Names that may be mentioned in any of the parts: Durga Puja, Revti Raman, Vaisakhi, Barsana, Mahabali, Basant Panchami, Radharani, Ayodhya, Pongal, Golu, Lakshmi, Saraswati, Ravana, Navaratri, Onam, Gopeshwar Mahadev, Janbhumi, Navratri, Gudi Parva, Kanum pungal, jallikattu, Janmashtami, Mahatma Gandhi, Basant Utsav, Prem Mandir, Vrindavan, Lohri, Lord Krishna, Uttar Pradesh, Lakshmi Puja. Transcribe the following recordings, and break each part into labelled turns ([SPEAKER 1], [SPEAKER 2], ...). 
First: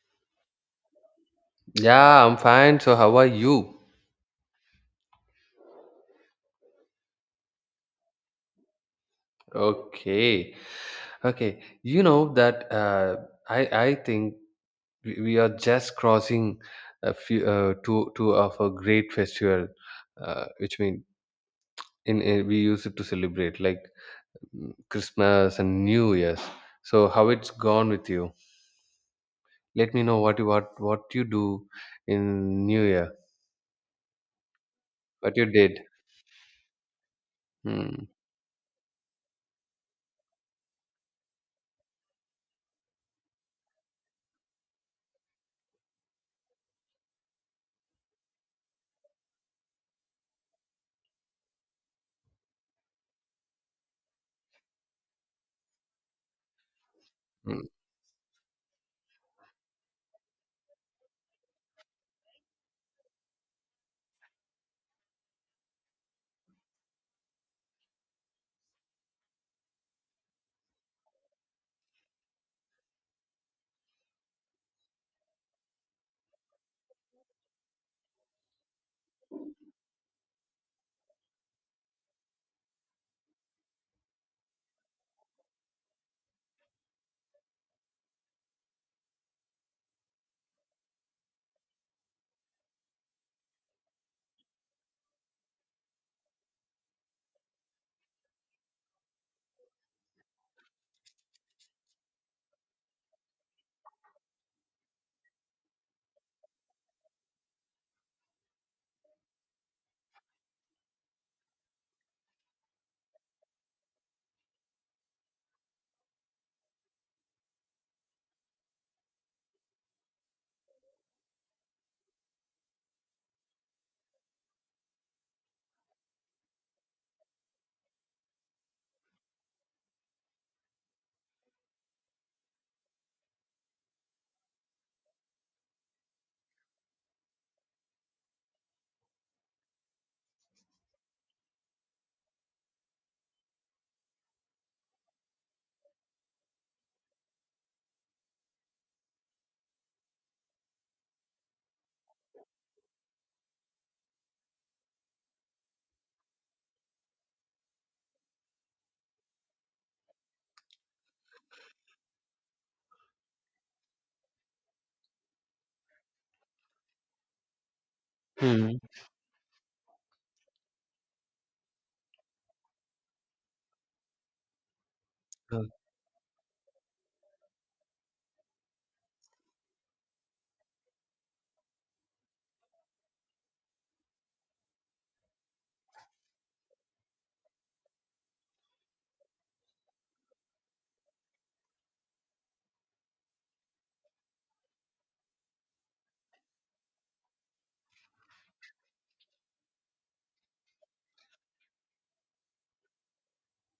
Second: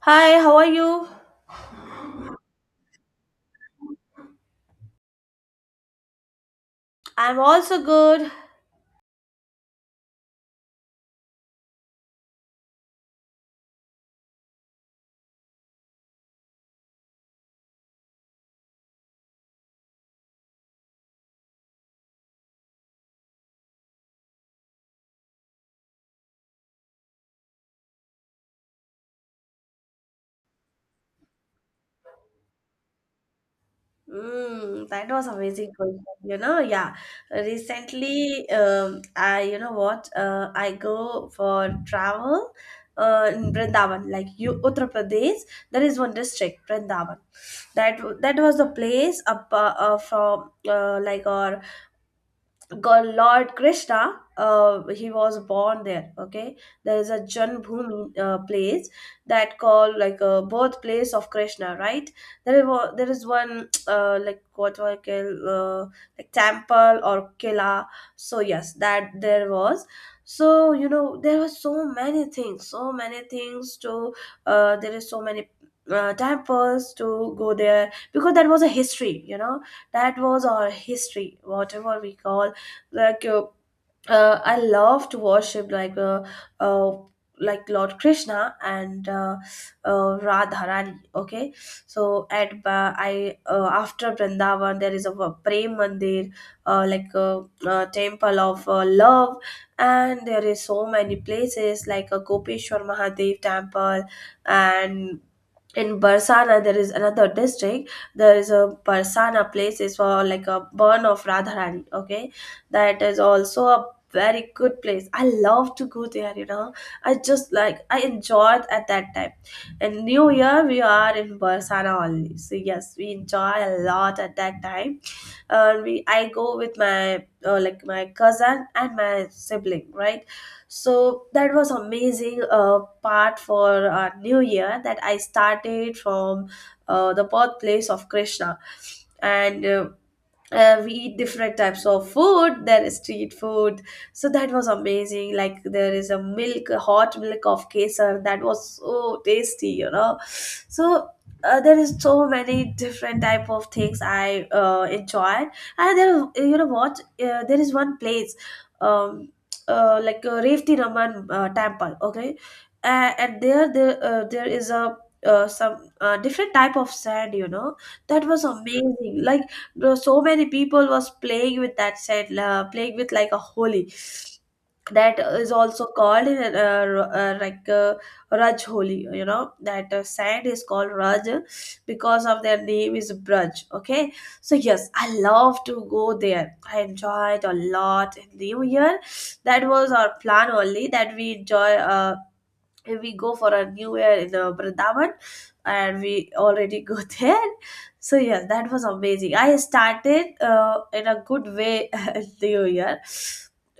[SPEAKER 1] Hi, how are you?
[SPEAKER 2] Yeah, I'm fine. So how are you?
[SPEAKER 1] I'm also good.
[SPEAKER 2] Okay. Okay. You know that I think we are just crossing a few two of a great festival, which mean in we use it to celebrate like Christmas and New Year's. So how it's gone with you? Let me know what you what you do in New Year.
[SPEAKER 1] That was
[SPEAKER 2] What you
[SPEAKER 1] amazing
[SPEAKER 2] did?
[SPEAKER 1] question.
[SPEAKER 2] Hmm.
[SPEAKER 1] Recently, I you know what? I go for travel, in Vrindavan, like you Uttar Pradesh. There is one district, Vrindavan. That was the place up from like our. God Lord Krishna, he was born there. Okay, there is a Janbhumi place that called like a birthplace of Krishna, right? There is one like what do I call like temple or kila. So yes, that there was. So you know there were so many things to. There is so many. Temples to go there because that was a history, you know, that was our history whatever we call like uh, I love to worship uh, like Lord Krishna and Radharani. Okay, so at I after Vrindavan there is a Prem Mandir, like a temple of love, and there is so many places like a Gopeshwar Mahadev temple and. In Barsana, there is another district. There is a Barsana place. It's for like a burn of Radharani. Okay, that is also a very good place. I love to go there, you know. I just like, I enjoyed at that time, and new year we are in Barsana only, so yes, we enjoy a lot at that time. And we I go with my like my cousin and my sibling, right? So that was amazing part for our new year, that I started from the birthplace of Krishna and we eat different types of food. There is street food, so that was amazing. Like, there is a hot milk of kesar. That was so tasty, you know. So there is so many different type of things I enjoyed. And there, you know what, there is one place, um like Revti Raman temple. Okay, and there there is a some different type of sand, you know. That was
[SPEAKER 2] Hmm.
[SPEAKER 1] amazing. Like, there so many people was playing with that set, playing with like a holy, that is also called raj holi. You know that sand is called raj because of their name is braj. Okay, so yes, I love to go there. I enjoyed a lot in new year. That was our plan only, that we enjoy, and we go for a new year in Vrindavan, and we already go there. So yeah, that was amazing. I started in a good way new year.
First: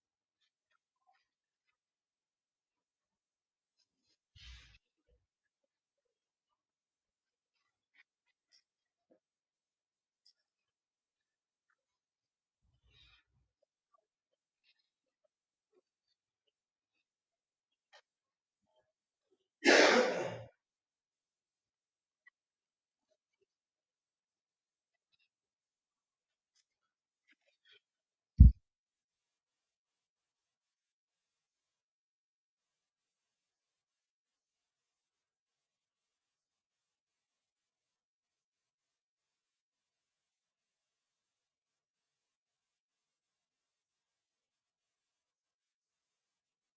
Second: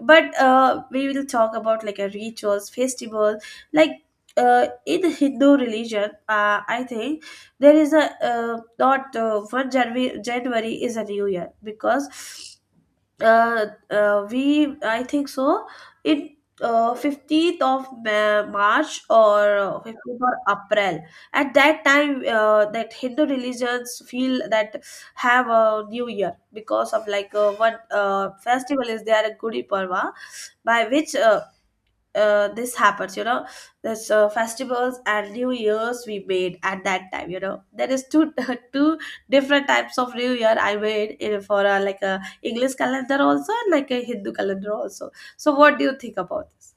[SPEAKER 1] But we will talk about like a rituals, festival, like in Hindu religion, I think there is a, not one January, January is a new year because we I think so. It 15th of March, or 15th
[SPEAKER 2] Hmm.
[SPEAKER 1] or April. At that time, that Hindu religions feel that have a new year because of like, what festival is there, Gudi Parva, by which this happens, you know. There's festivals and new years we made at that time, you know. There is two two different types of new year I made in for a, like a English calendar also and like a Hindu calendar also. So what do you think about this?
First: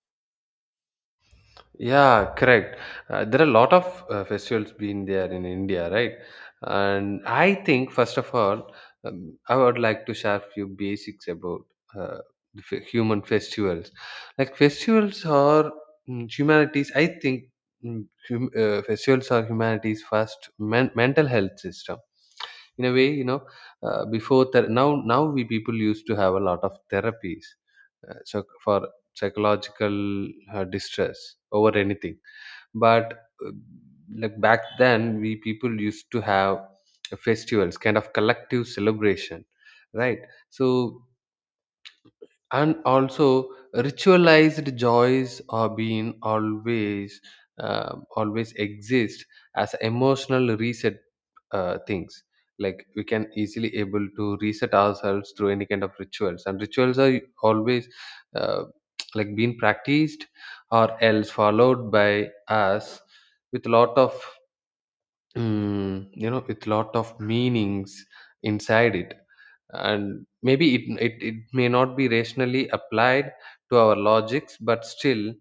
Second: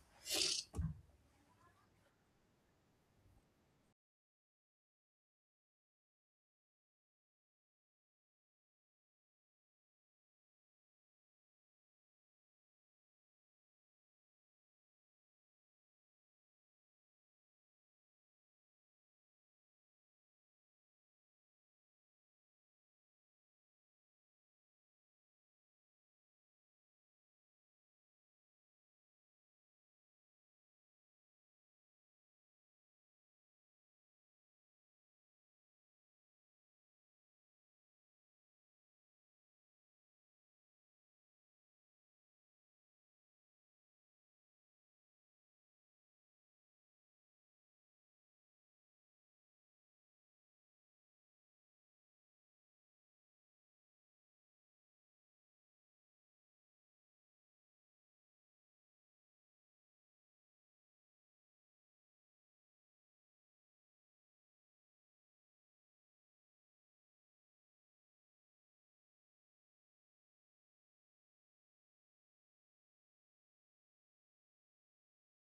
[SPEAKER 2] Yeah, correct. There are a lot of festivals being there in India, right? And I think first of all, I would like to share few basics about uh, the human festivals. Like festivals are humanities. I think festivals are humanity's mental health system. In a way, you know, before now we people used to have a lot of therapies. So for psychological distress over anything but like back then we people used to have festivals kind of collective celebration, right? So and also ritualized joys are being always, always exist as emotional reset things, like we can easily able to reset ourselves through any kind of rituals. And rituals are always uh, like being practiced or else followed by us with lot of you know, with lot of meanings inside it. And maybe it may not be rationally applied to our logics, but still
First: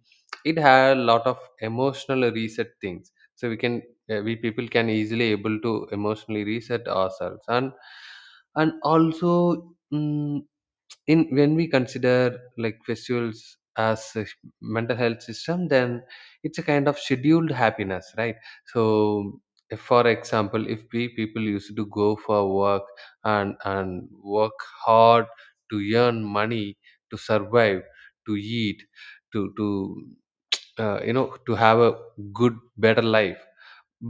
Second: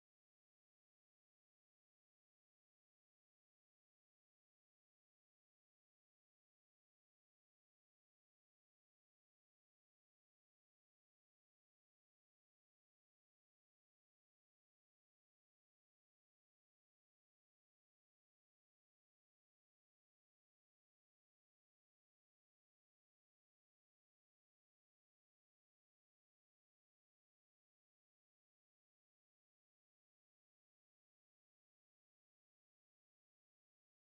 [SPEAKER 2] it had a lot of emotional reset things, so we can we people can easily able to emotionally reset ourselves. And also, in when we consider like festivals as mental health system, then it's a kind of scheduled happiness, right? So if, for example, if we people used to go for work and work hard to earn money, to survive, to eat, to you know, to have a good better life.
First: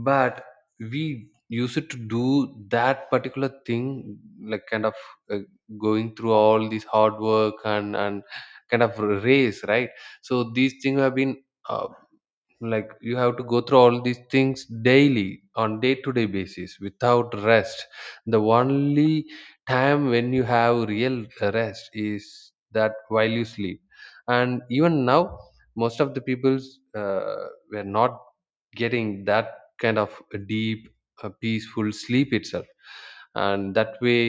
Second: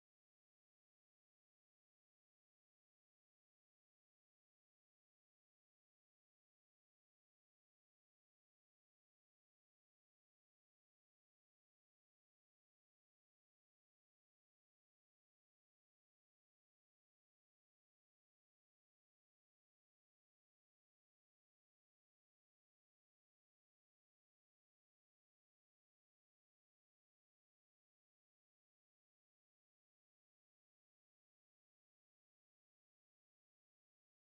[SPEAKER 2] But we used to do that particular thing, like kind of uh, going through all this hard work, and kind of race, right? So these things have been. Uh, like you have to go through all these things daily on day to day basis without rest. The only time when you have real rest is that while you sleep. And even now, most of the people's were not getting that kind of a deep peaceful sleep itself. And that way,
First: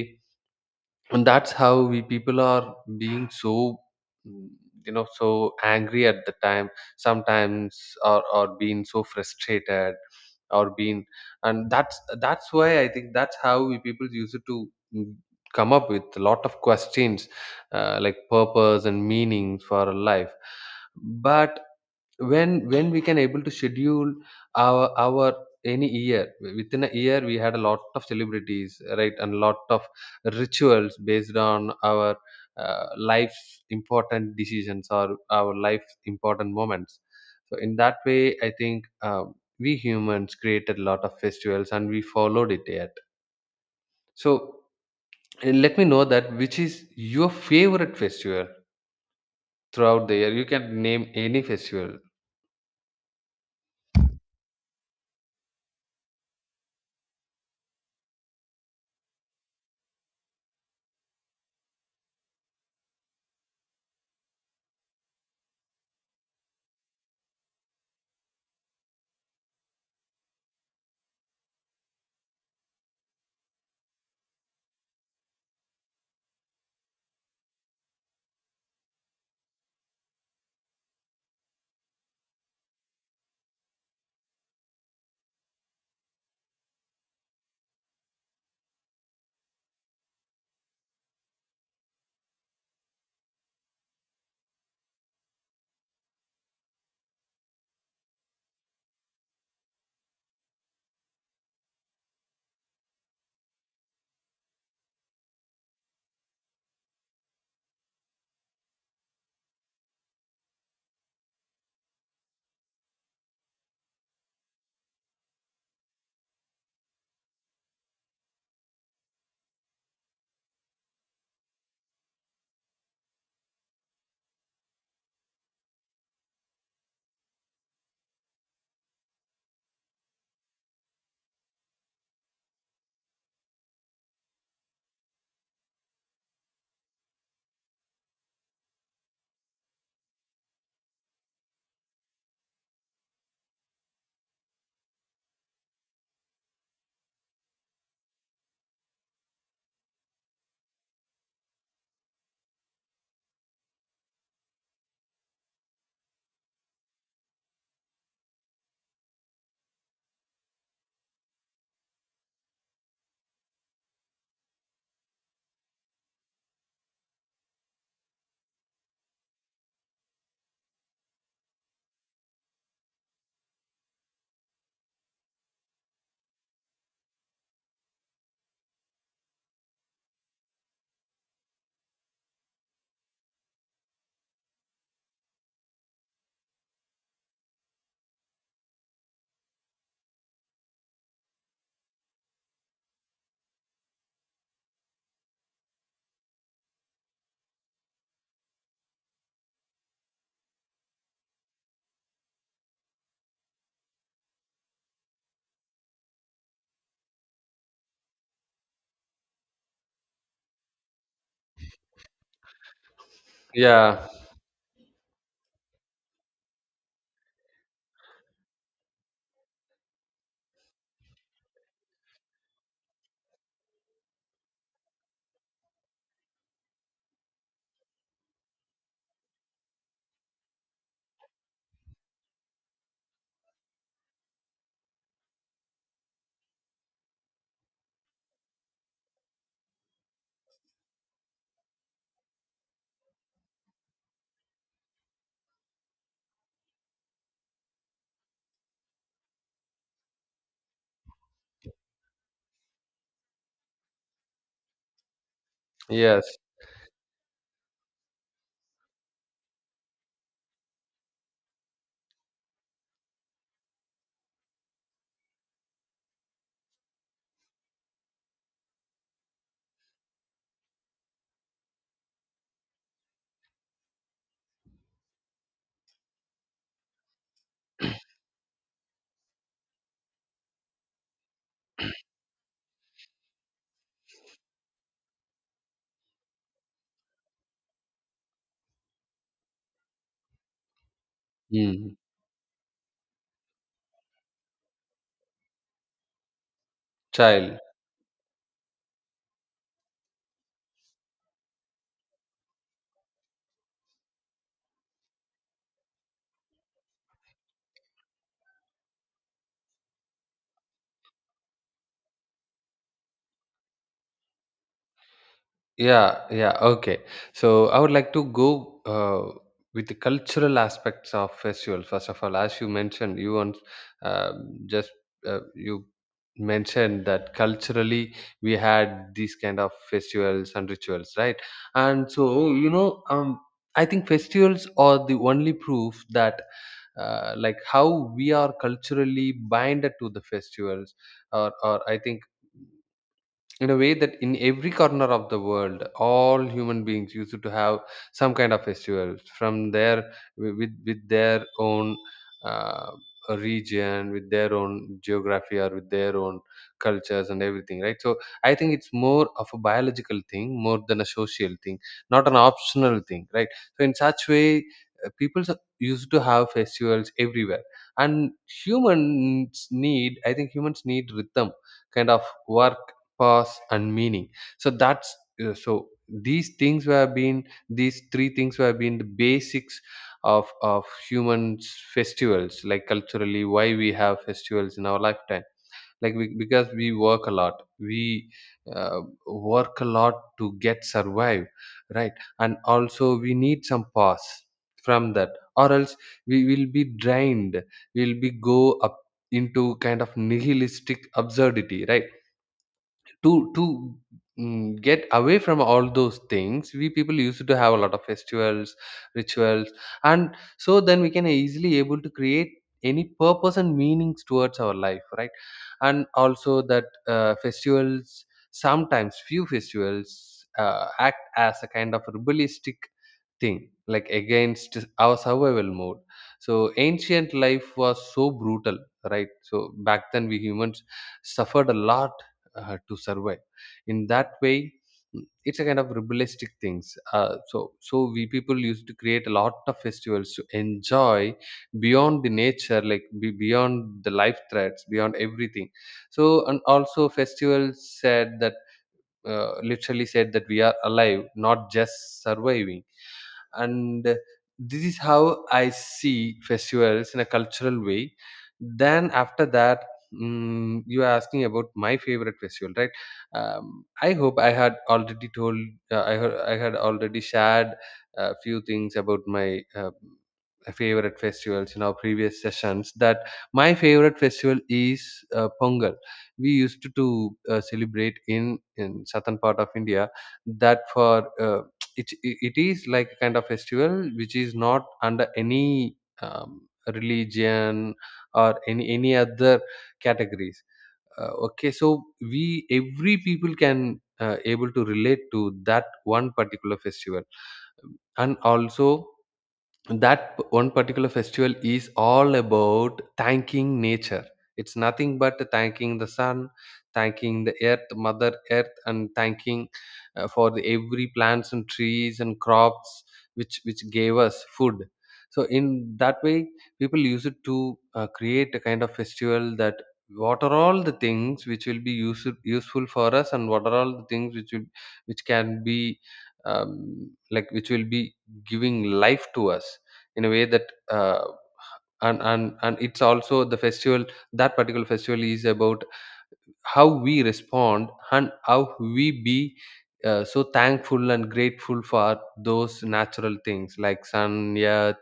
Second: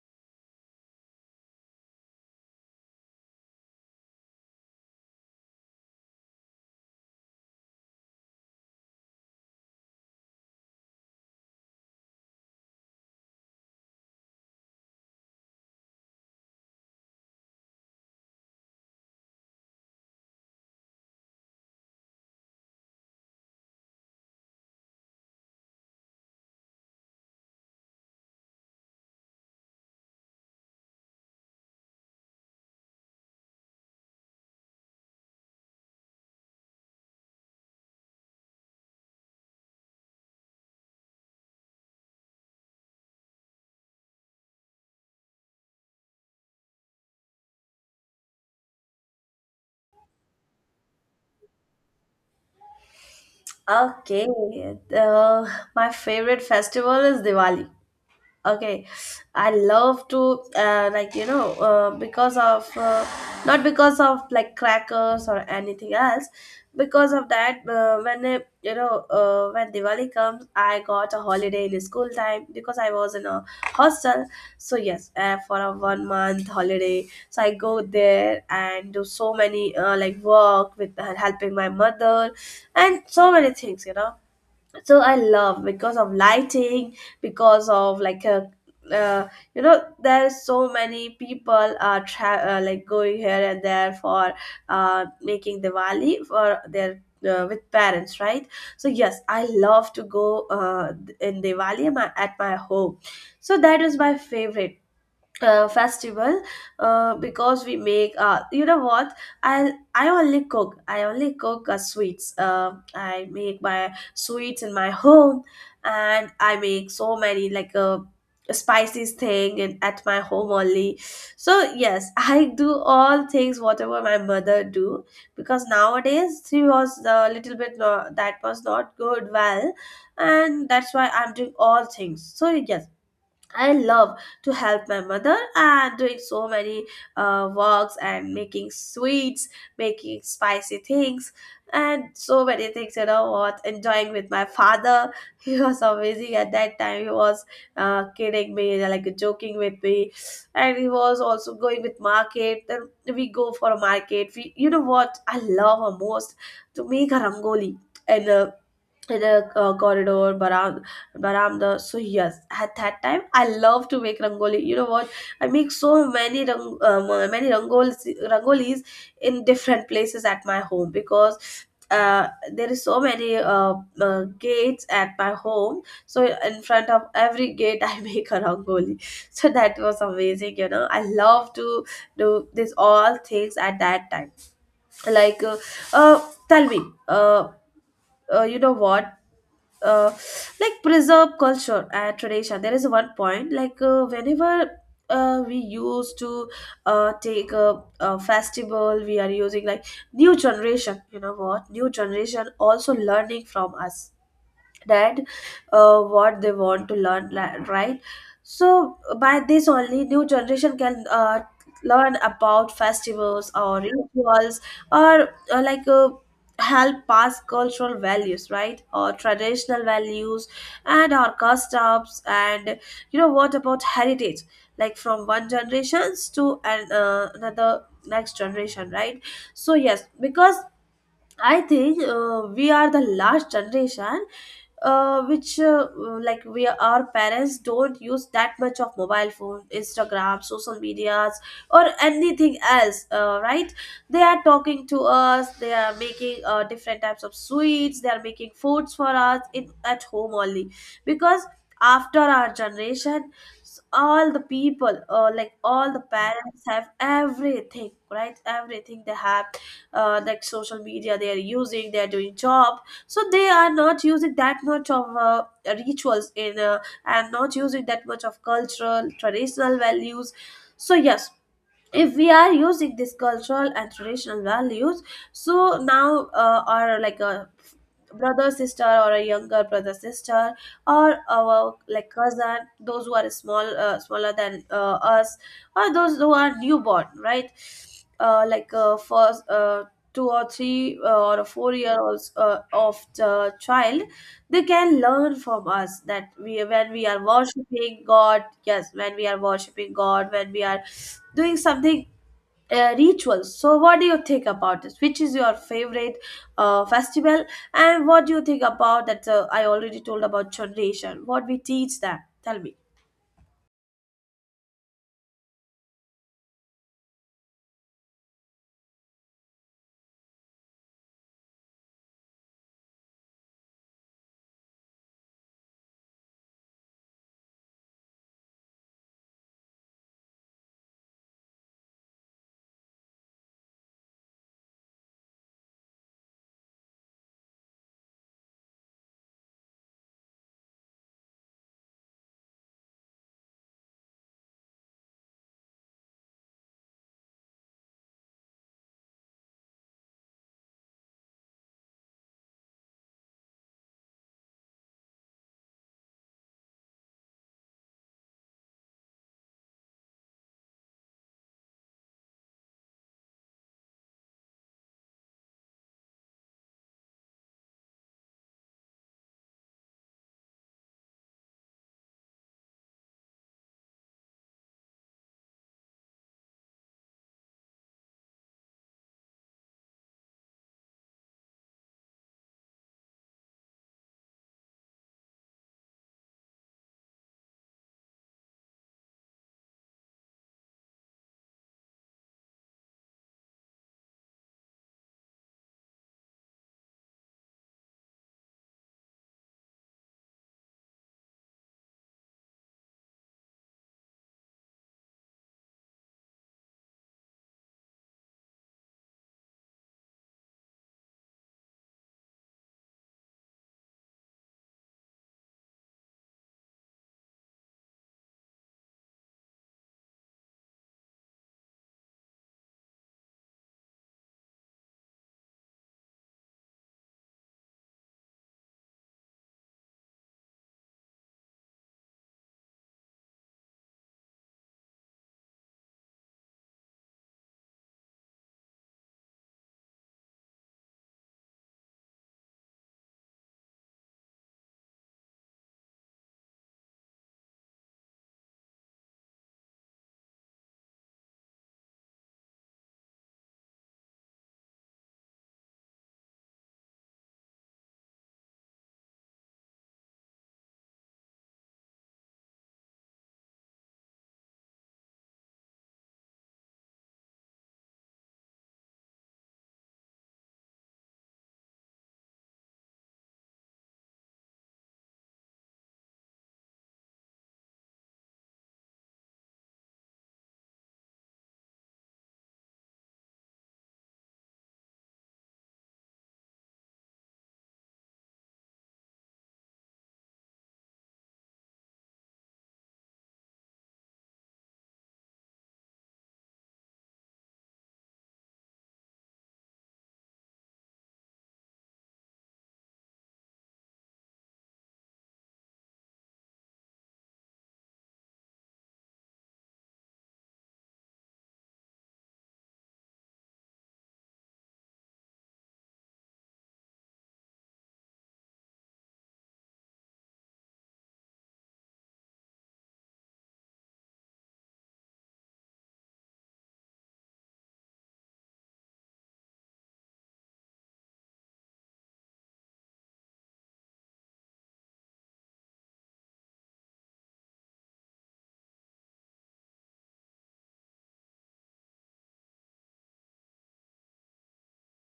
[SPEAKER 2] and that's how we people are being so, mm, you know, so angry at the time sometimes, or being so frustrated or being, and that's why I think that's how we people use it to mm, come up with a lot of questions, like purpose and meanings for our life. But when we can able to schedule our any year, within a year we had a lot of celebrities, right? And lot of rituals based on our life's important decisions or our life's important moments. So in that way I think, we humans created a lot of festivals, and we followed it yet. So let me know that which is your favorite festival throughout the year. You can name any festival.
[SPEAKER 1] Okay, uh, my favorite festival is Diwali. Okay, I love to like, you know, because of not because of like crackers or anything else, because of that when it, you know, when Diwali comes, I got a holiday in school time because I was in a hostel. So yes, for a one month holiday, so I go there and do so many like work with helping my mother and so many things, you know. So I love because of lighting, because of like a, uh, you know, there's so many people are like going here and there for making Diwali for their with parents, right? So yes, I love to go in Diwali at my, at my home. So that is my favorite festival, because we make, you know what, I only cook, I only cook sweets. I make my sweets in my home, and I make so many like spices thing in, at my home only. So yes, I do all things whatever my mother do, because nowadays she was a little bit, no, that was not good well, and that's why I'm doing all things. So yes, I love to help my mother and doing so many works, and making sweets, making spicy things, and so many things. You know what? Enjoying with my father. He was amazing at that time. He was kidding me, like joking with me, and he was also going with market. Then we go for a market. We, you know what, I love her most to make a rangoli. And in a corridor baramda. So yes, at that time I love to make rangoli, you know what. I make so many many rangolis in different places at my home, because uh, there is so many gates at my home. So in front of every gate I make a rangoli. So that was amazing, you know. I love to do this all things at that time, like uh tell me uh, you know what, uh, like preserve culture and tradition. There is one point like, whenever we used to take a festival, we are using like new generation. You know what, new generation also learning from us that what they want to learn, right? So by this only, new generation can learn about festivals or
[SPEAKER 2] Yeah,
[SPEAKER 1] rituals, or help pass cultural values, right, or traditional values, and our customs, and you know what, about heritage, like from one generations to another next generation, right? So yes, because I think we are the last generation which like, we, our parents don't use that much of mobile phone, Instagram, social medias, or anything else, right? They are talking to us, they are making different types of sweets, they are making foods for us in, at home only. Because after our generation, all the people, like all the
[SPEAKER 2] yes.
[SPEAKER 1] parents have everything, right, everything they have, like social media they are using, they are doing job. So they are not using that much of rituals in and not using that much of cultural traditional values. So yes, if we are using this cultural and traditional values, so now our like brother sister, or a younger brother sister, or our like cousin, those who are small, smaller than us, or those who are newborn, right, first 2 or 3, or a four
[SPEAKER 2] Hmm.
[SPEAKER 1] year olds of the child, they can learn from us that we when we are
[SPEAKER 2] Child.
[SPEAKER 1] worshiping god, yes, when we are worshiping god, when we are doing something rituals. So, what do you think about this? Which is your favorite festival, and what do you think about that? I already told about generation. What we teach them. Tell me.
[SPEAKER 2] Yeah, yeah, okay. So I would like to go with the cultural aspects of festivals. First of all, as you mentioned, you once uh, just you mentioned that culturally we had these kind of festivals and rituals, right? And so you know, I think festivals are the only proof that like how we are culturally binded to the festivals, or I think, in a way that in every corner of the world all human beings used to have some kind of festivals from their with their own uh, region, with their own geography, or with their own cultures and everything, right? So I think it's more of a biological thing more than a social thing, not an optional thing, right? So in such way, people used to have festivals everywhere. And humans need, I think humans need rhythm, kind of work, purpose and meaning. So that's so these things have been, these three things have been the basics of humans festivals, like culturally why we have festivals in our lifetime, like we, because we work a lot, we uh, work a lot to get survive, right? And also we need some pause from that, or else we will be drained, we'll be go up into kind of nihilistic absurdity, right? To get away from all those things, we people used to have a lot of festivals, rituals. And so then we can easily able to create any purpose and meanings towards our life, right? And also that festivals, sometimes few festivals act as a kind of rebellistic thing, like against our survival mode. So ancient life was so brutal, right? So back then we humans suffered a lot to survive. In that way, it's a kind of rebellistic things. So so we people used to create a lot of festivals to enjoy beyond the nature, like beyond the life threats, beyond everything. So and also festivals said that literally said that we are alive, not just surviving. And this is how I see festivals in a cultural way. Then after that, you are asking about my favorite festival, right? I hope I had already shared a few things about my favorite festivals in our previous sessions, that my favorite festival is Pongal. We used to celebrate in southern part of India, that for it is like a kind of festival which is not under any um, religion or any other categories. Uh, okay, so we every people can able to relate to that one particular festival. And also that one particular festival is all about thanking nature. It's nothing but thanking the sun, thanking the earth, mother earth, and thanking for the every plants and trees and crops which gave us food. So in that way people use it to create a kind of festival, that what are all the things which will useful for us, and what are all the things which can be like which will be giving life to us. In a way that and it's also the festival, that particular festival is about how we respond and how we be so thankful and grateful for those natural things like sun, earth,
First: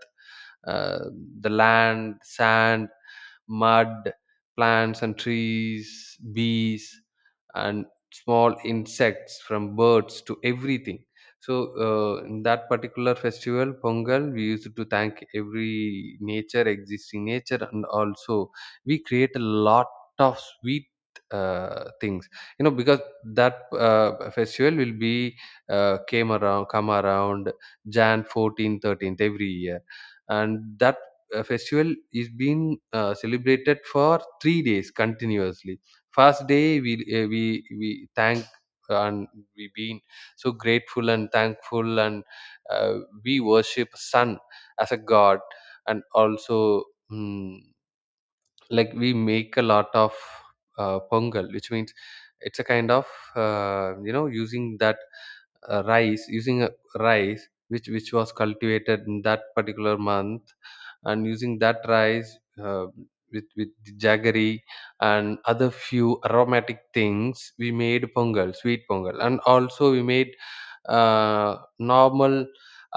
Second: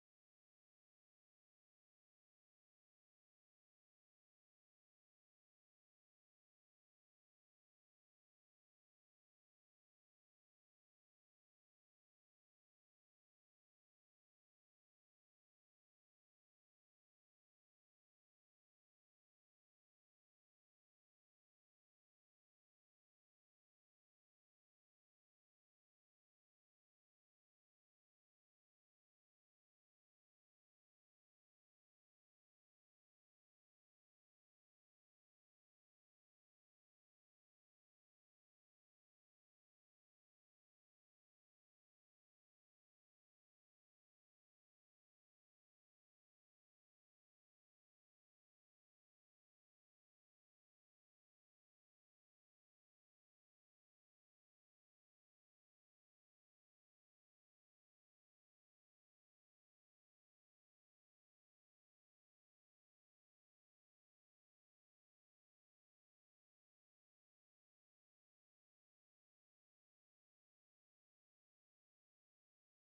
[SPEAKER 2] uh, the land, sand, mud, plants and trees, bees, and small insects, from birds to everything. So, in that particular festival, Pongal, we used to thank every nature, existing nature. And also we create a lot of sweet things. You know, because that festival will be come around January 14th, 13th every year. And that festival is being celebrated for 3 days continuously. First day we we thank and we been so grateful and thankful and uh, we worship sun as a god. And also mm, like we make a lot of pongal, which means it's a kind of you know, using that rice using a rice which was cultivated in that particular month. And using that rice with the jaggery and other few aromatic things, we made pongal, sweet pongal. And also we made normal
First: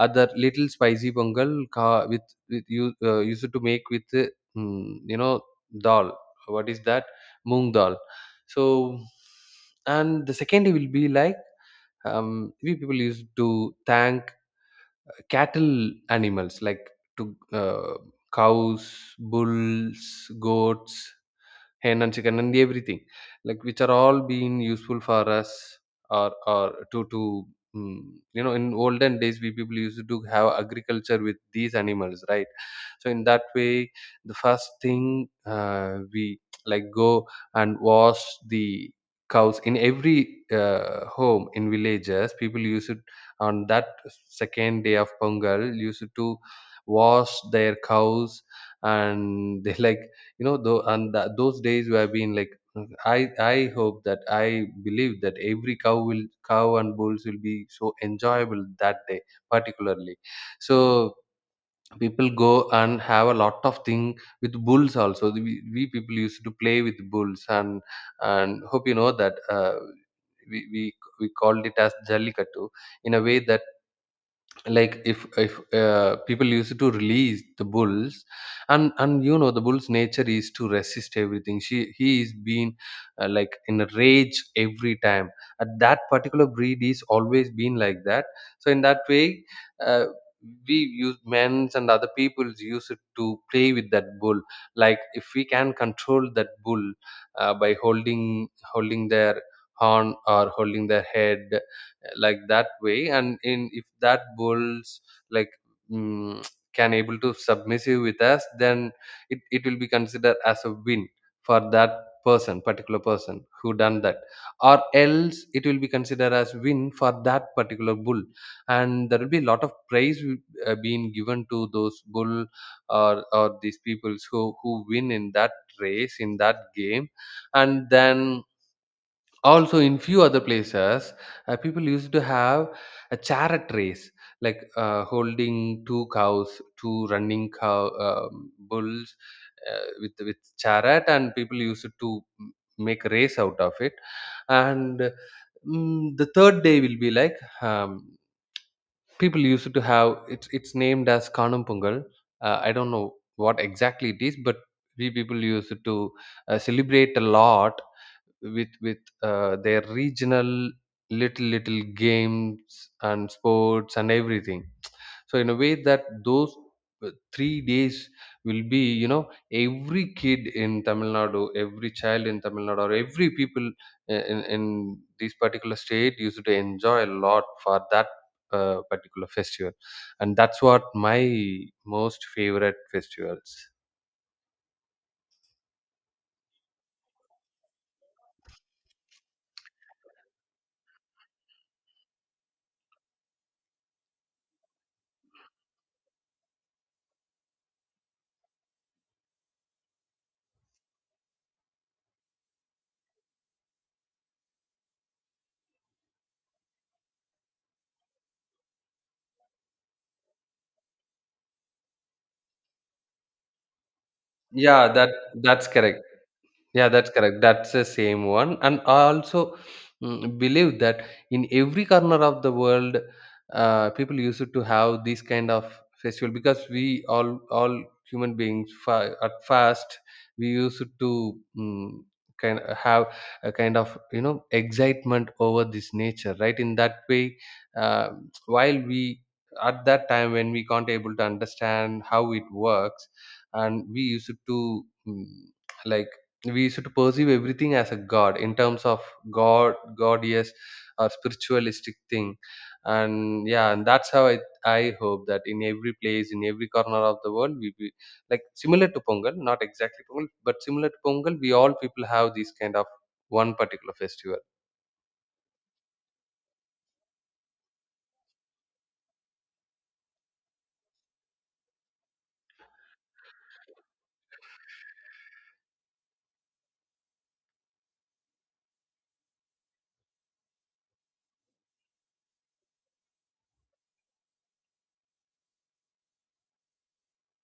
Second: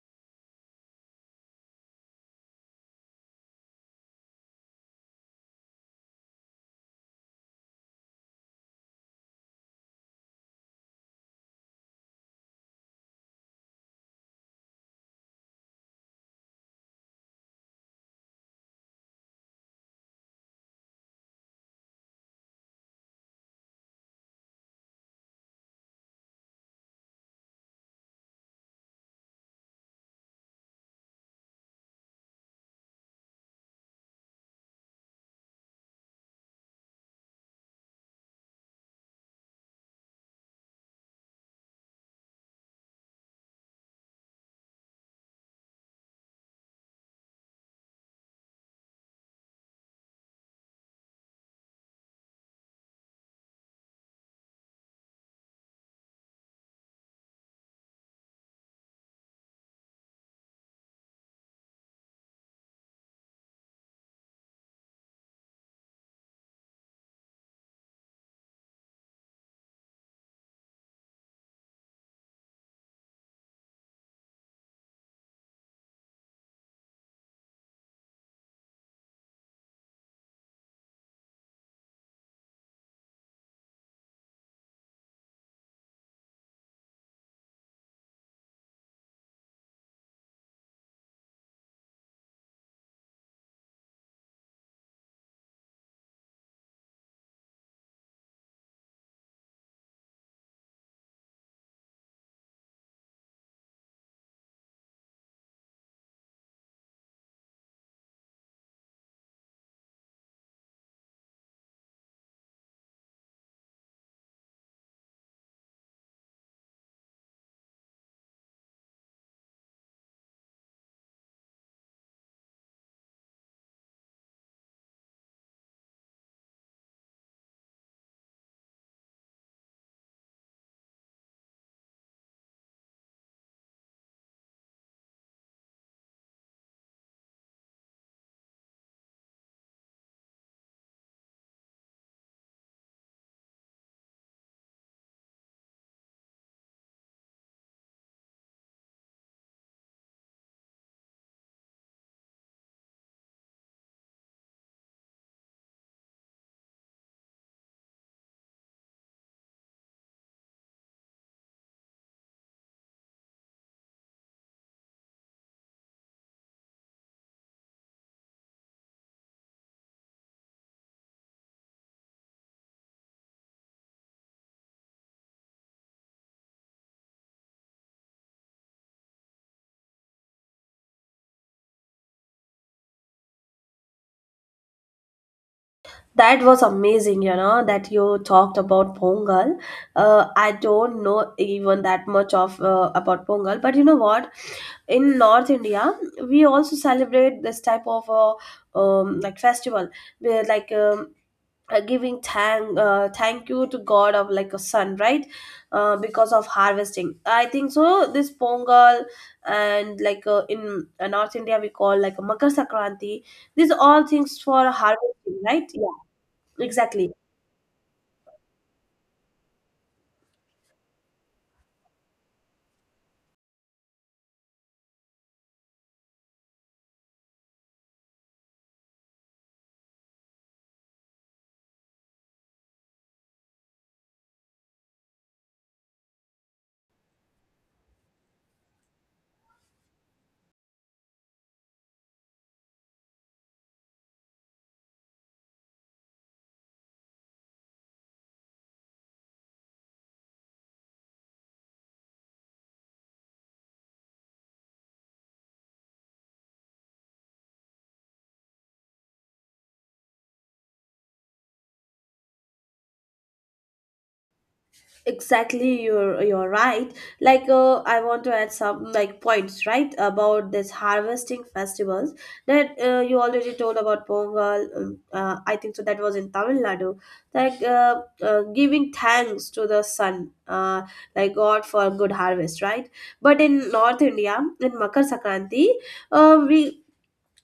[SPEAKER 2] other little spicy pongal with you used to make with you know, dal. What is that? Moong dal. So and the second day will be like, we people used to thank cattle animals, like to cows, bulls, goats, hen and chicken and everything, like which are all being useful for us, or mm, you know, in olden days we people used to have agriculture with these animals, right? So in that way the first thing we like go and wash the cows. In every home in villages people used it, on that second day of Pongal used to wash their cows. And they like, you know, though and tha those days were been like, i I believe that every cow will cow and bulls will be so enjoyable that day particularly. So people go and have a lot of thing with bulls. Also we people used to play with bulls, and hope you know that we, we we called it as jallikattu, in a way that like if people used to release the bulls. And you know the bull's nature is to resist everything. She he is been like in a rage every time, at that particular breed is always been like that. So in that way uh, we use men's and other people's use it to play with that bull. Like if we can control that bull by holding their horn or holding their head, like that way. And in if that bulls like mm, can able to submissive with us, then it will be considered as a win for that person particular person who done that, or else it will be considered as win for that particular bull. And there will be a lot of praise being given to those bull or these peoples who win in that race, in that game. And then also in few other places, people used to have a chariot race, like holding two cows, two running cow bulls with chariot, and people used to make a race out of it. And the third day will be like, um, people used to have, it's named as Kanum pungal. I don't know what exactly it is, but we people used to celebrate a lot with their regional little little games and sports and everything. So in a way that those 3 days will be, you know, every kid in Tamil Nadu, every child in Tamil Nadu, or every people in this particular state used to enjoy a lot for that particular festival. And that's what my most favorite festivals.
[SPEAKER 1] That was amazing, you know, that you talked about Pongal. I don't know even that much of about Pongal, but you know what, in North India, we also celebrate this type of like festival, where like, giving thank you to god of like a sun, right? Because of harvesting, I think so, this Pongal. And like in North India we call like a Makar Sankranti. These all things for
[SPEAKER 2] Yeah, that
[SPEAKER 1] harvesting,
[SPEAKER 2] that's
[SPEAKER 1] right?
[SPEAKER 2] correct. Yeah, that's
[SPEAKER 1] Exactly,
[SPEAKER 2] correct. That's the same one. And I also believe that in every corner of the world, people used to have this kind of festival, because we all human beings at first we used to kind have a kind of, you know, excitement over this nature, right? In that way, uh, while we at that time when we can't able to understand how it works, and we used to like we should perceive everything as a god, in terms of god, yes, or spiritualistic thing. And yeah, and that's how I hope that in every place, in every corner of the world, we be like similar to Pongal, not exactly Pongal, but similar to Pongal, we all people have these kind of one particular festival.
[SPEAKER 1] exactly. You're right. Like, I want to add some like points, right, about this harvesting festivals, that you already told about Pongal. I think so, that was in Tamil Nadu. Like, giving thanks to the sun, like god for good harvest, right? But in North India, in Makar Sankranti, we,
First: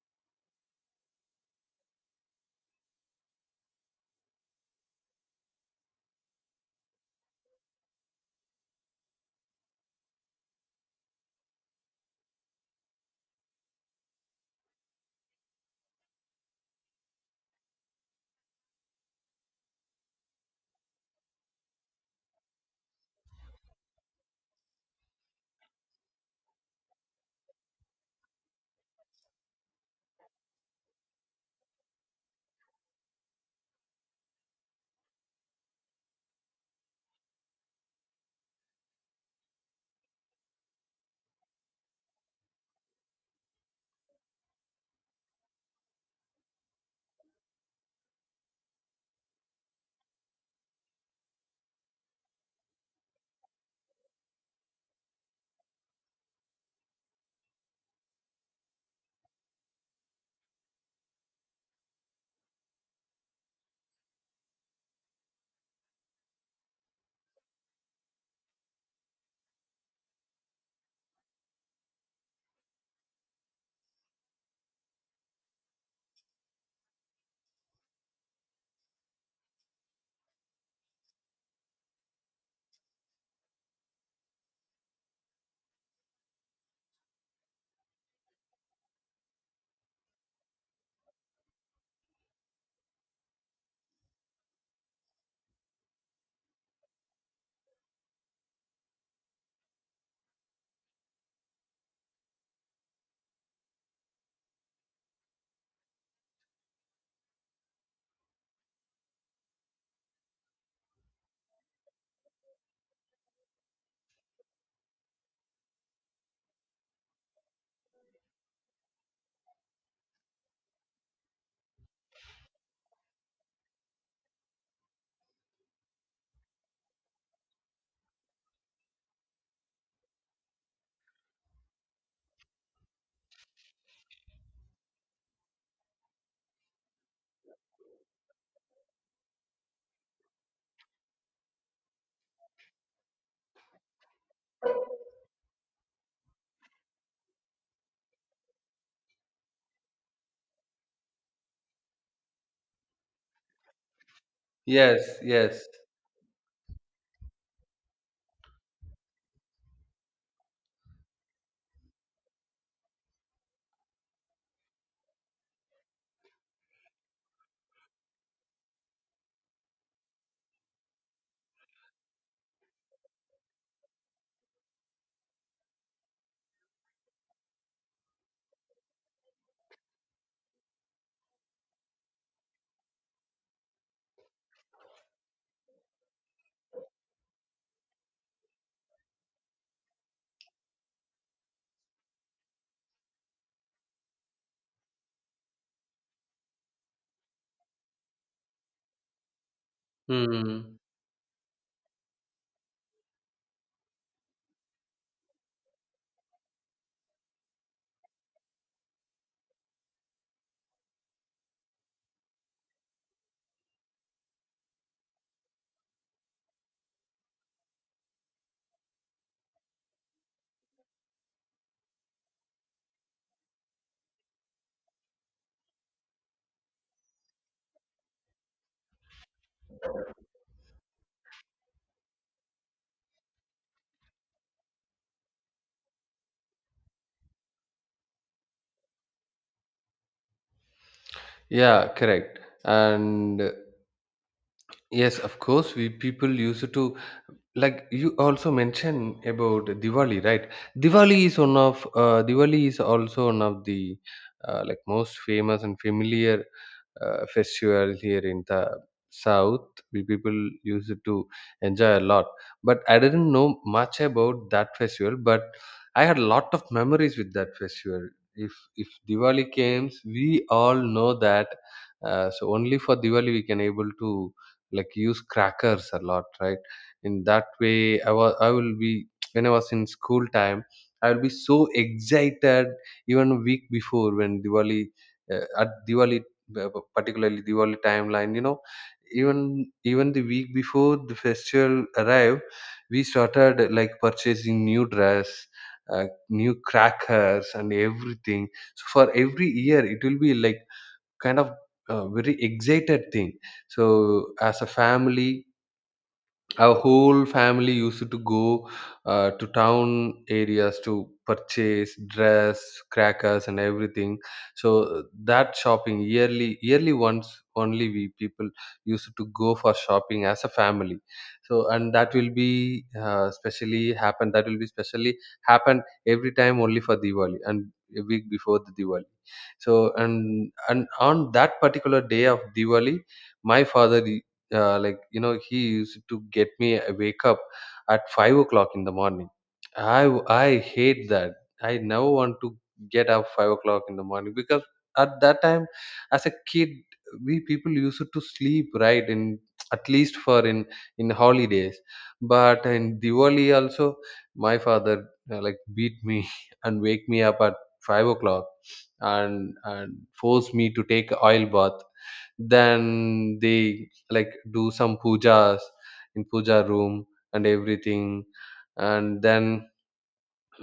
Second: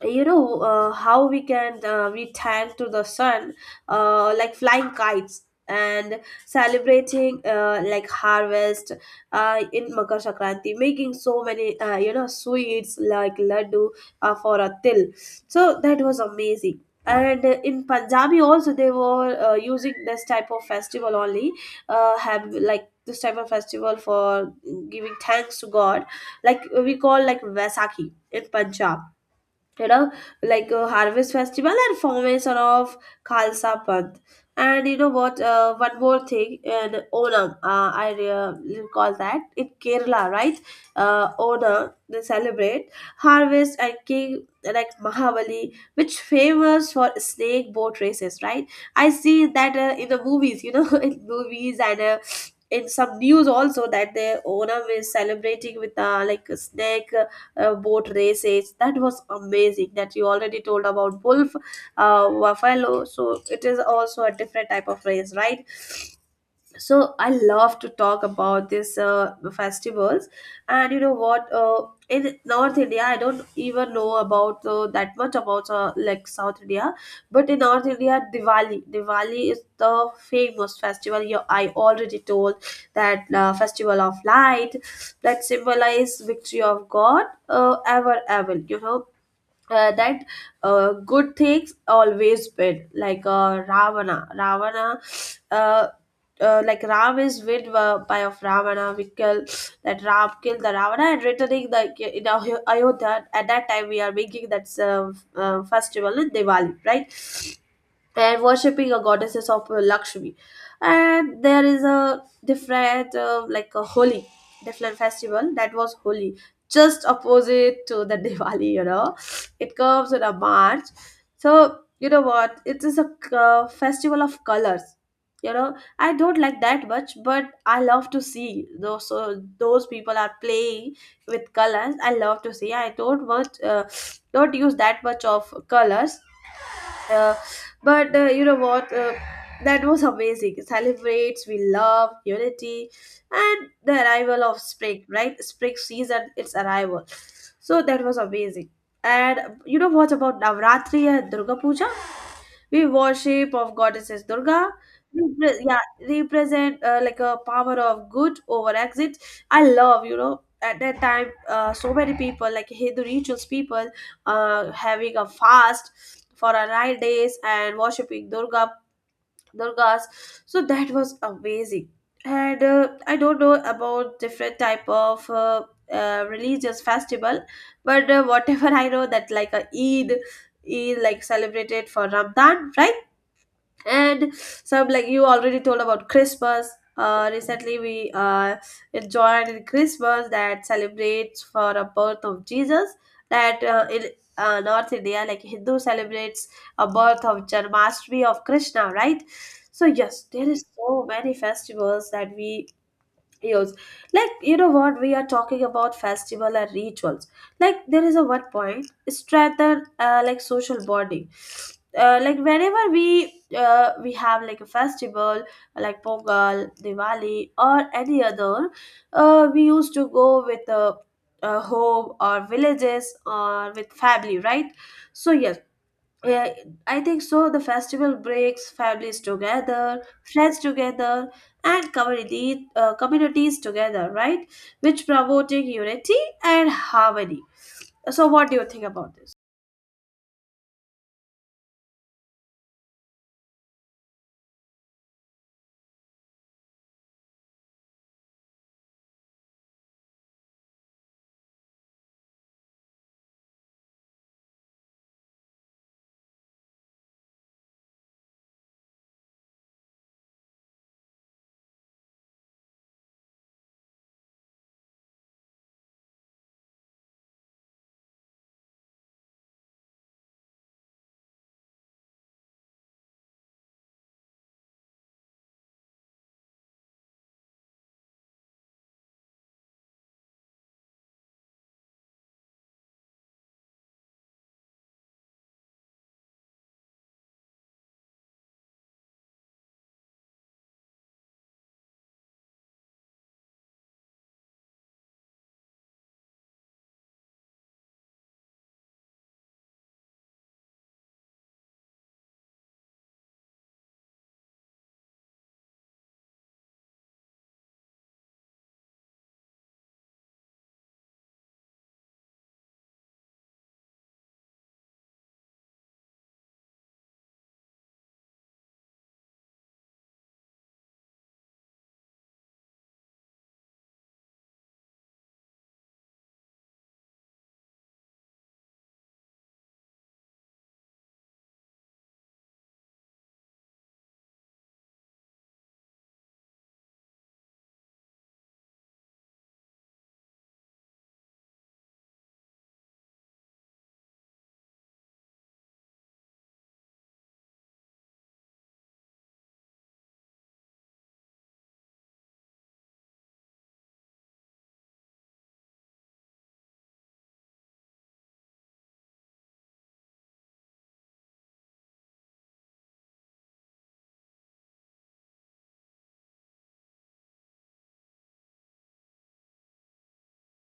[SPEAKER 1] you know, how we can we thank to the sun like flying kites and celebrating like harvest, in Makar Sankranti, making so many you know, sweets like laddu, for a til. So that was amazing. And in Punjabi also they were using this type of festival only, have like this type of festival for giving thanks to God, like we call like Vaisakhi in Punjab, you know, like a harvest festival and formation of khalsa panth. And you know what, one more thing, and Onam. I recall that in Kerala, right? Onam, they celebrate harvest and king like Mahabali, which famous for snake boat races, right? I see that in the movies, you know, in movies and in some news also, that the Onam is celebrating with like a snake boat races. That was amazing that you already told about wolf, buffalo. So it is also a different type of race, right? So I love to talk about these festivals. And you know what, in North India I don't even know about that much about like South India, but in North India Diwali is the famous festival. You, I already told that festival of light, that symbolize victory of god, ever you know, that good things always win, like Ravana, uh, like Ram is win by of Ravana, we kill, that Ram killed the Ravana and returning the in Ayodhya. At that time, we are making that festival in Diwali, right? And worshipping a goddesses of Lakshmi. And there is a different, like a Holi, different festival that was Holi, just opposite to the Diwali, you know. It comes in a March. So, you know what? It is a festival of colors. You know, I don't like that much, but I love to see those. So those people are playing with colors. I love to see. I don't want, don't use that much of colors, uh, but you know what? That was amazing. It celebrates, we love unity, and the arrival of spring, right? Spring season, its arrival. So that was amazing. And you know what about Navratri and Durga Puja? We worship of goddesses Durga,
[SPEAKER 2] Yes, yes.
[SPEAKER 1] yeah, represent like a power of good over exit. I love, you know, at that time so many people like Hindu rituals people having a fast for a 9 days and worshiping Durga, Durgas. So that was amazing. And I don't know about different type of religious festival, but whatever I know, that like a Eid, like celebrated for Ramadan, right? And some, like you already told about Christmas. Recently we enjoyed in Christmas, that celebrates for the birth of Jesus. That in North India, like Hindu celebrates a birth of Janmashtami of Krishna, right? So yes, there is
[SPEAKER 2] Hmm.
[SPEAKER 1] so many festivals that we use. Like you know what, we are talking about festival and rituals, like there is a one point, strengthen like social bonding, like whenever we we have like a festival like Pongal, Diwali, or any other, we used to go with a home or villages or with family, right? So yes, yeah, I think so. The festival brings families together, friends together, and community communities together, right? Which promoting unity and harmony. So, what do you think about this?
[SPEAKER 2] Yeah, correct. And yes, of course, we people used to, like you also mentioned about Diwali, right? Diwali is one of Diwali is also one of the like most famous and familiar festival here in the south. We people used to enjoy a lot, but I didn't know much about that festival, but I had a lot of memories with that festival. If Diwali came, we all know that so only for Diwali we can able to like use crackers a lot, right? In that way, I was I will be when I was in school time, I will be so excited even a week before when Diwali at Diwali particularly Diwali timeline. You know, even even the week before the festival arrived, we started like purchasing new dress, new crackers, and everything. So for every year, it will be like kind of a very excited thing. So as a family, our whole family used to go to town areas to purchase dress, crackers, and everything. So that shopping, yearly, yearly once only we people used to go for shopping as a family. So and that will be specially happen, that will be specially happen every time only for Diwali and a week before the Diwali. So and on that particular day of Diwali, my father, like you know, he used to get me a wake up at 5 o'clock in the morning. I hate that. I never want to get up 5 o'clock in the morning, because at that time, as a kid, we people used to sleep right in at least for in holidays. But in Diwali also, my father like beat me and wake me up at 5 o'clock, and force me to take oil bath. Then they like do some pujas in puja room and everything. And then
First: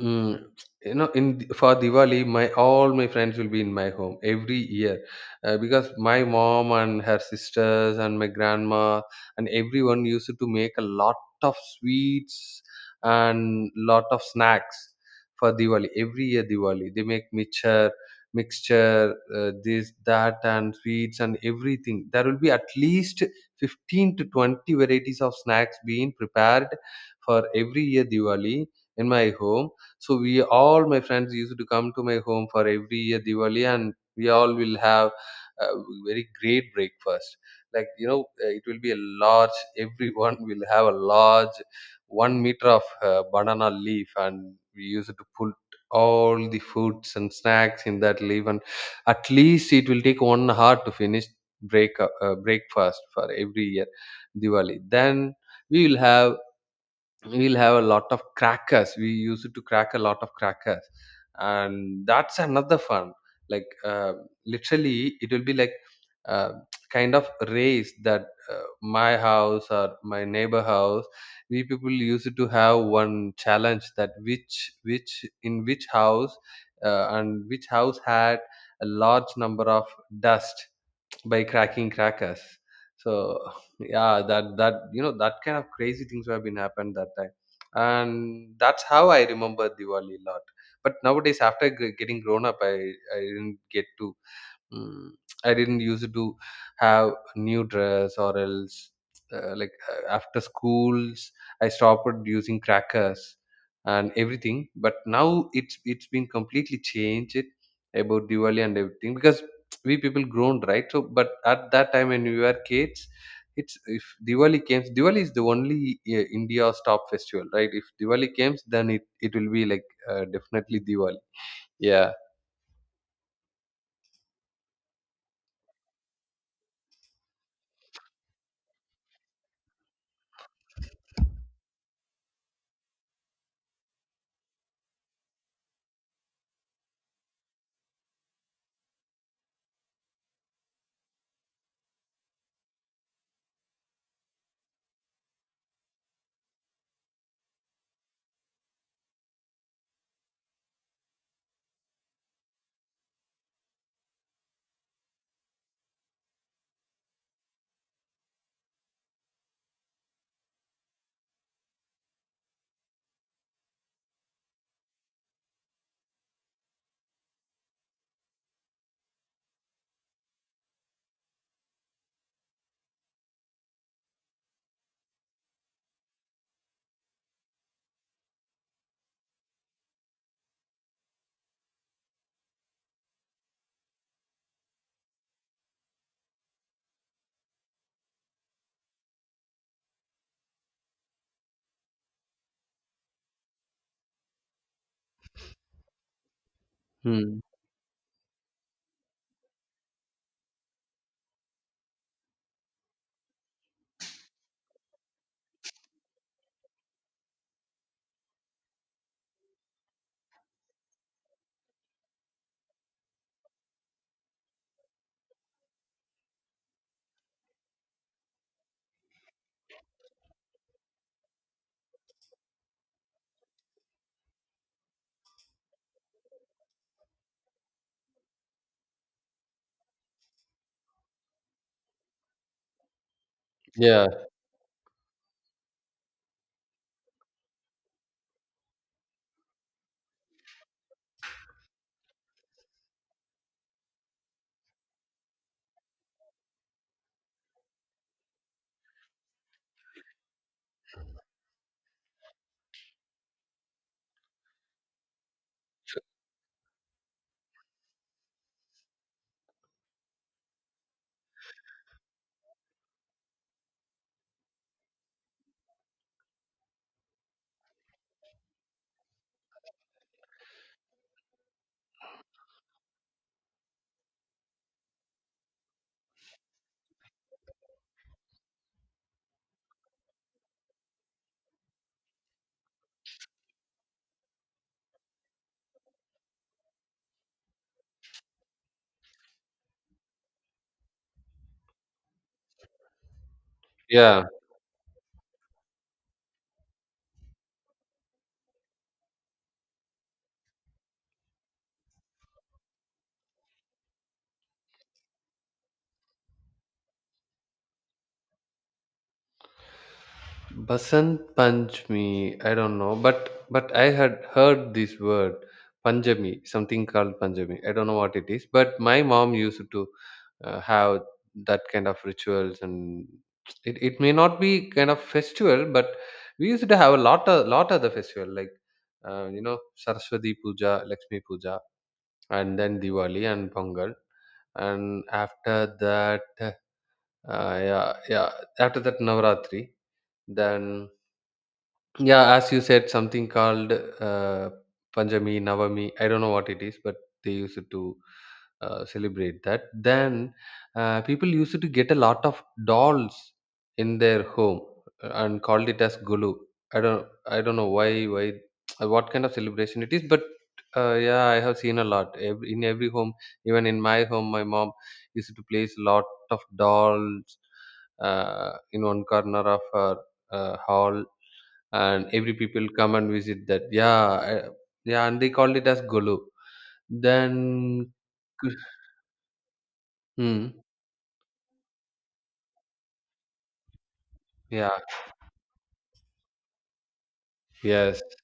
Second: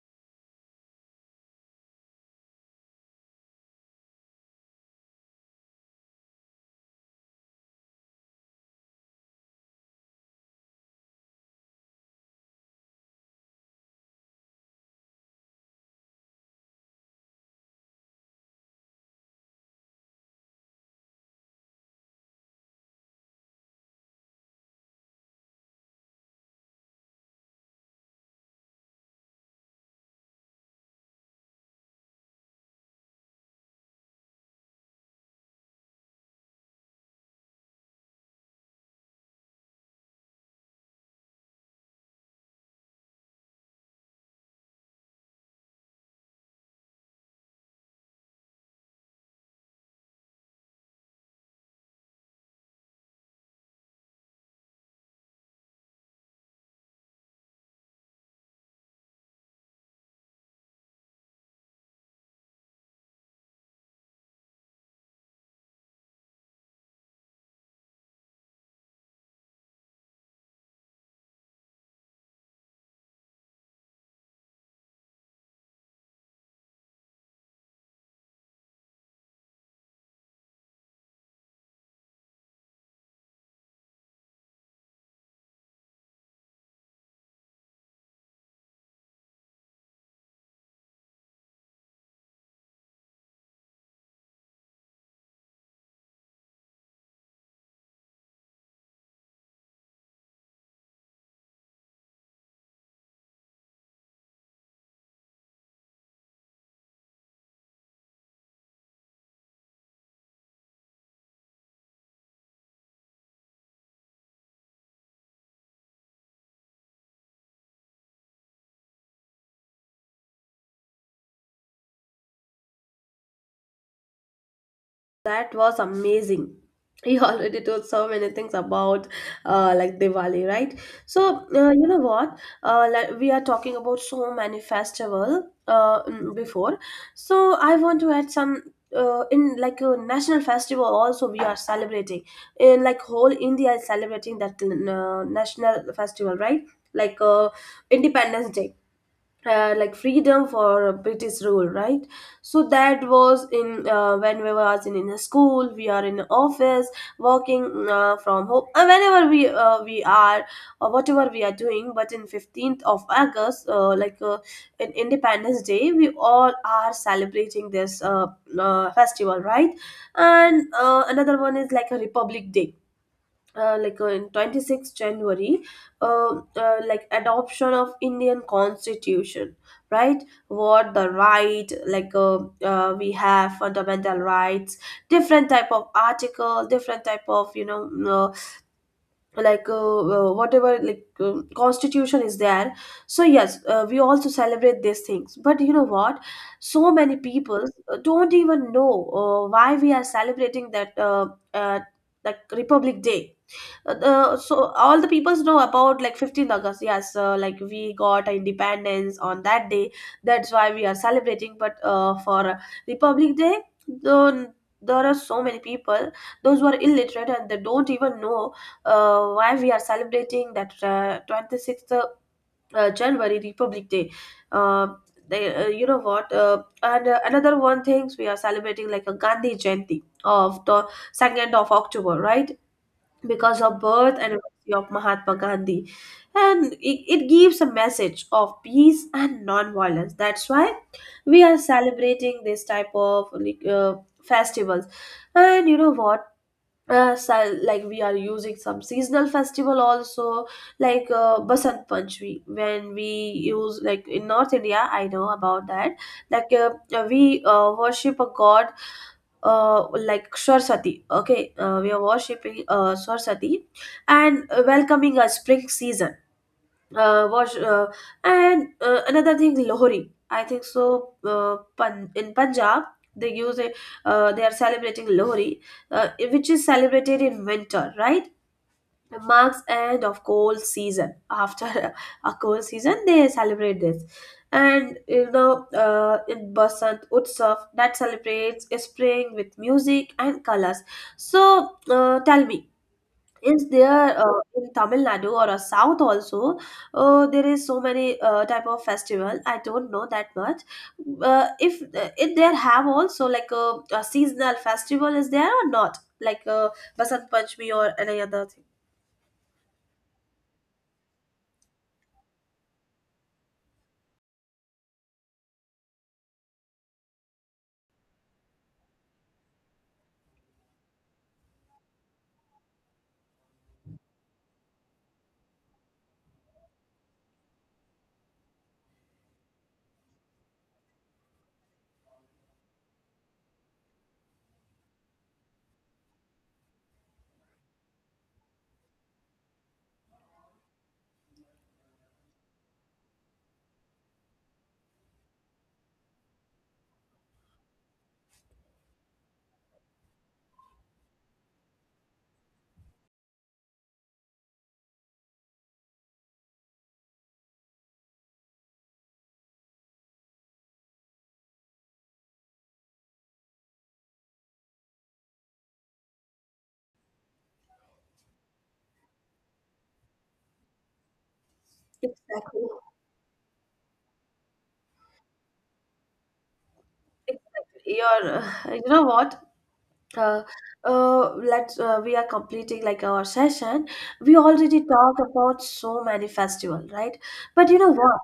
[SPEAKER 2] Mm, you know, in for Diwali, my all my friends will be in my home every year, because my mom and her sisters and my grandma and everyone used to make a lot of sweets and lot of snacks for Diwali. Every year Diwali, they make mixture, mixture, this, that, and sweets and everything. There will be at least 15 to 20 varieties of snacks being prepared for every year Diwali in my home. So we all my friends used to come to my home for every year Diwali, and we all will have a very great breakfast. Like you know it will be a large, everyone will have a large 1 meter of banana leaf, and we use it to put all the foods and snacks in that leaf. And at least it will take 1 hour to finish breakfast for every year Diwali. Then we will have, we'll have a lot of crackers, we used to crack a lot of crackers, and that's another fun. Like literally it will be like uh, kind of race that my house or my neighbor house, we people used to have one challenge that which in which house and which house had a large number of dust by cracking crackers. So yeah, that that you know that kind of crazy things have been happened that time, and that's how I remember Diwali a lot. But nowadays, after getting grown up, I didn't get to mm, I didn't used to have new dress or else like after schools I stopped using crackers and everything. But now it's been completely changed it about Diwali and everything, because we people grown, right? So but at that time when we were kids, it's if Diwali comes, Diwali is the only India's top festival, right? If Diwali comes, then it will be like definitely Diwali. Yeah.
[SPEAKER 1] That was amazing. He already told so many things about like Diwali, right? So you know what? Like we are talking about so many festival before. So I want to add some in like a national festival also we are celebrating. In like whole India is celebrating that national festival, right? Like Independence Day, like freedom for British rule, right? So that was in when we was in a school, we are in office, working from home, and whenever we we are or whatever we are doing. But in 15th of August, like in Independence Day, we all are celebrating this festival, right? And another one is like a Republic Day, like in 26th January, uh, like adoption of Indian constitution. Right, what the right, like we have fundamental rights, different type of article, different type of, you know, like whatever like constitution is there. So yes, we also celebrate these things, but you know what, so many
[SPEAKER 2] Hmm.
[SPEAKER 1] people don't even know why we are celebrating that uh, like Republic Day. So all the peoples know about like 15th August, yes, like we got our independence on that day, that's why we are celebrating. But for Republic Day, the, there are so many people, those who are illiterate, and they don't even know why we are celebrating that 26th January Republic Day. uh, they, you know what, and another one things we are celebrating, like a Gandhi Jayanti of the 2nd of October, right? Because of
[SPEAKER 2] Yeah,
[SPEAKER 1] birth anniversary of Mahatma Gandhi. And it gives a message of peace and non-violence. That's why we are celebrating this type of, like, festivals. And you know what? So, like we are using some seasonal festival also, like Basant Panchami, when we use like in North India, I know about that, like we worship a god, like Saraswati. Okay, we are worshipping Saraswati, and welcoming a spring season. Uh, wash, uh, and another thing, Lohri. I think so. In Punjab, they use a, they are celebrating Lohri, which is celebrated in winter, right? Marks end of cold season, after a cold season they celebrate this. And you know, in Basant Utsav, that celebrates spring with music and colors. So tell me, is there
[SPEAKER 2] yeah.
[SPEAKER 1] in Tamil Nadu or a south also, there is so many type of festival, I don't know that much. If if there have also like a seasonal festival is there or not, like Basant Panchami or any other thing.
[SPEAKER 2] Basant Panchami, I don't know, but I had heard this word Panjami, something called Panjami. I don't know what it is, but my mom used to have that kind of rituals. And it may not be kind of festival, but we used to have a lot of the festival, like you know, Saraswati Puja, Lakshmi Puja, and then Diwali and Pongal, and after that, yeah, yeah, after that Navaratri, then. Yeah, as you said, something called Panjami, Navami. I don't know what it is, but they used to celebrate that. Then people used to get a lot of dolls in their home and called it as Gulu. I don't know why, what kind of celebration it is. But yeah, I have seen a lot, every, in every home. Even in my home, my mom used to place a lot of dolls in one corner of her hall, and every
[SPEAKER 1] Exactly.
[SPEAKER 2] people come and visit that. Yeah, I- yeah, and they called it as Golu. Then,
[SPEAKER 1] Exactly. You're, you know what? Uh,
[SPEAKER 2] hmm,
[SPEAKER 1] let's, we are completing like our session. We
[SPEAKER 2] yeah,
[SPEAKER 1] already talked about so many festival, right? But you know
[SPEAKER 2] yes,
[SPEAKER 1] what?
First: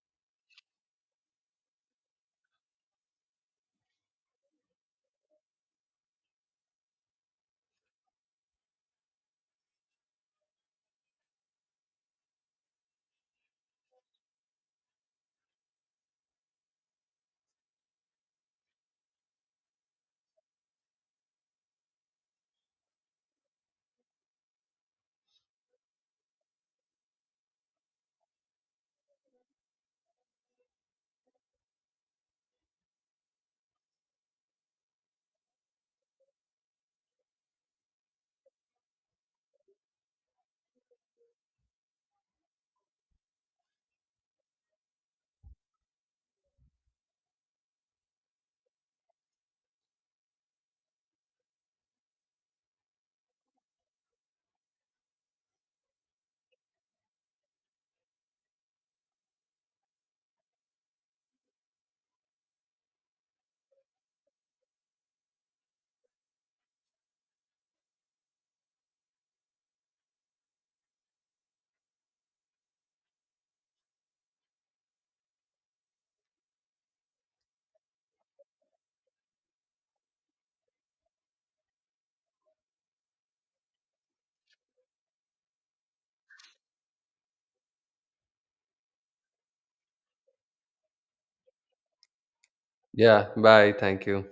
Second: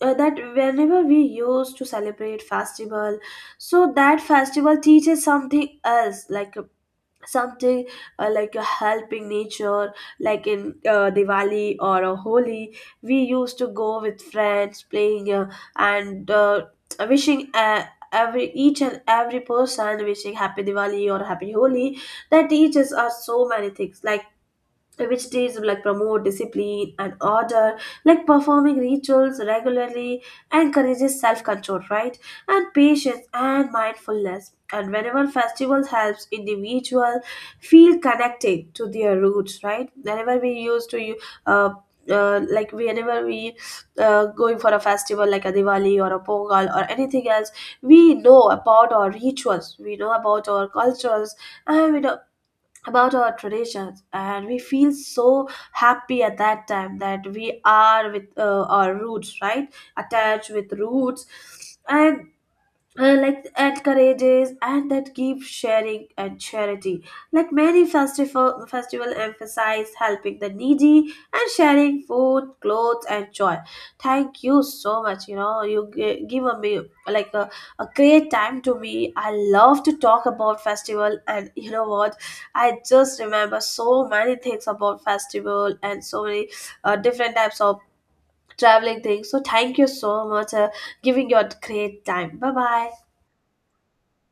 [SPEAKER 1] That whenever we used to celebrate festival, so that festival teaches something else, like something like a helping nature, like in Diwali or a Holi, we used to go with friends playing and wishing every each and every person, wishing happy Diwali or happy Holi. That teaches us so many things, like which days will, like promote discipline and order, like performing rituals regularly, encourages self-control, right? And patience and mindfulness. And whenever festivals helps individual feel connected to their roots, right? Whenever we used to uh, like whenever we going for a festival like a Diwali or a Pongal or anything else, we know about our rituals, we know about our cultures, and we know about our traditions, and we feel so happy at that time that we are with our roots, right? Attached with roots. And like encourages, and that gives sharing and charity. Like many festival emphasize helping the needy and sharing food, clothes, and joy. Thank you so much. You know, you give a me like a great time to me. I love to talk about festival, and you know what? I just remember so many things about festival and so many different types of traveling things. So thank you so much, giving your great time. Bye bye.
[SPEAKER 2] yeah. Bye. Thank you.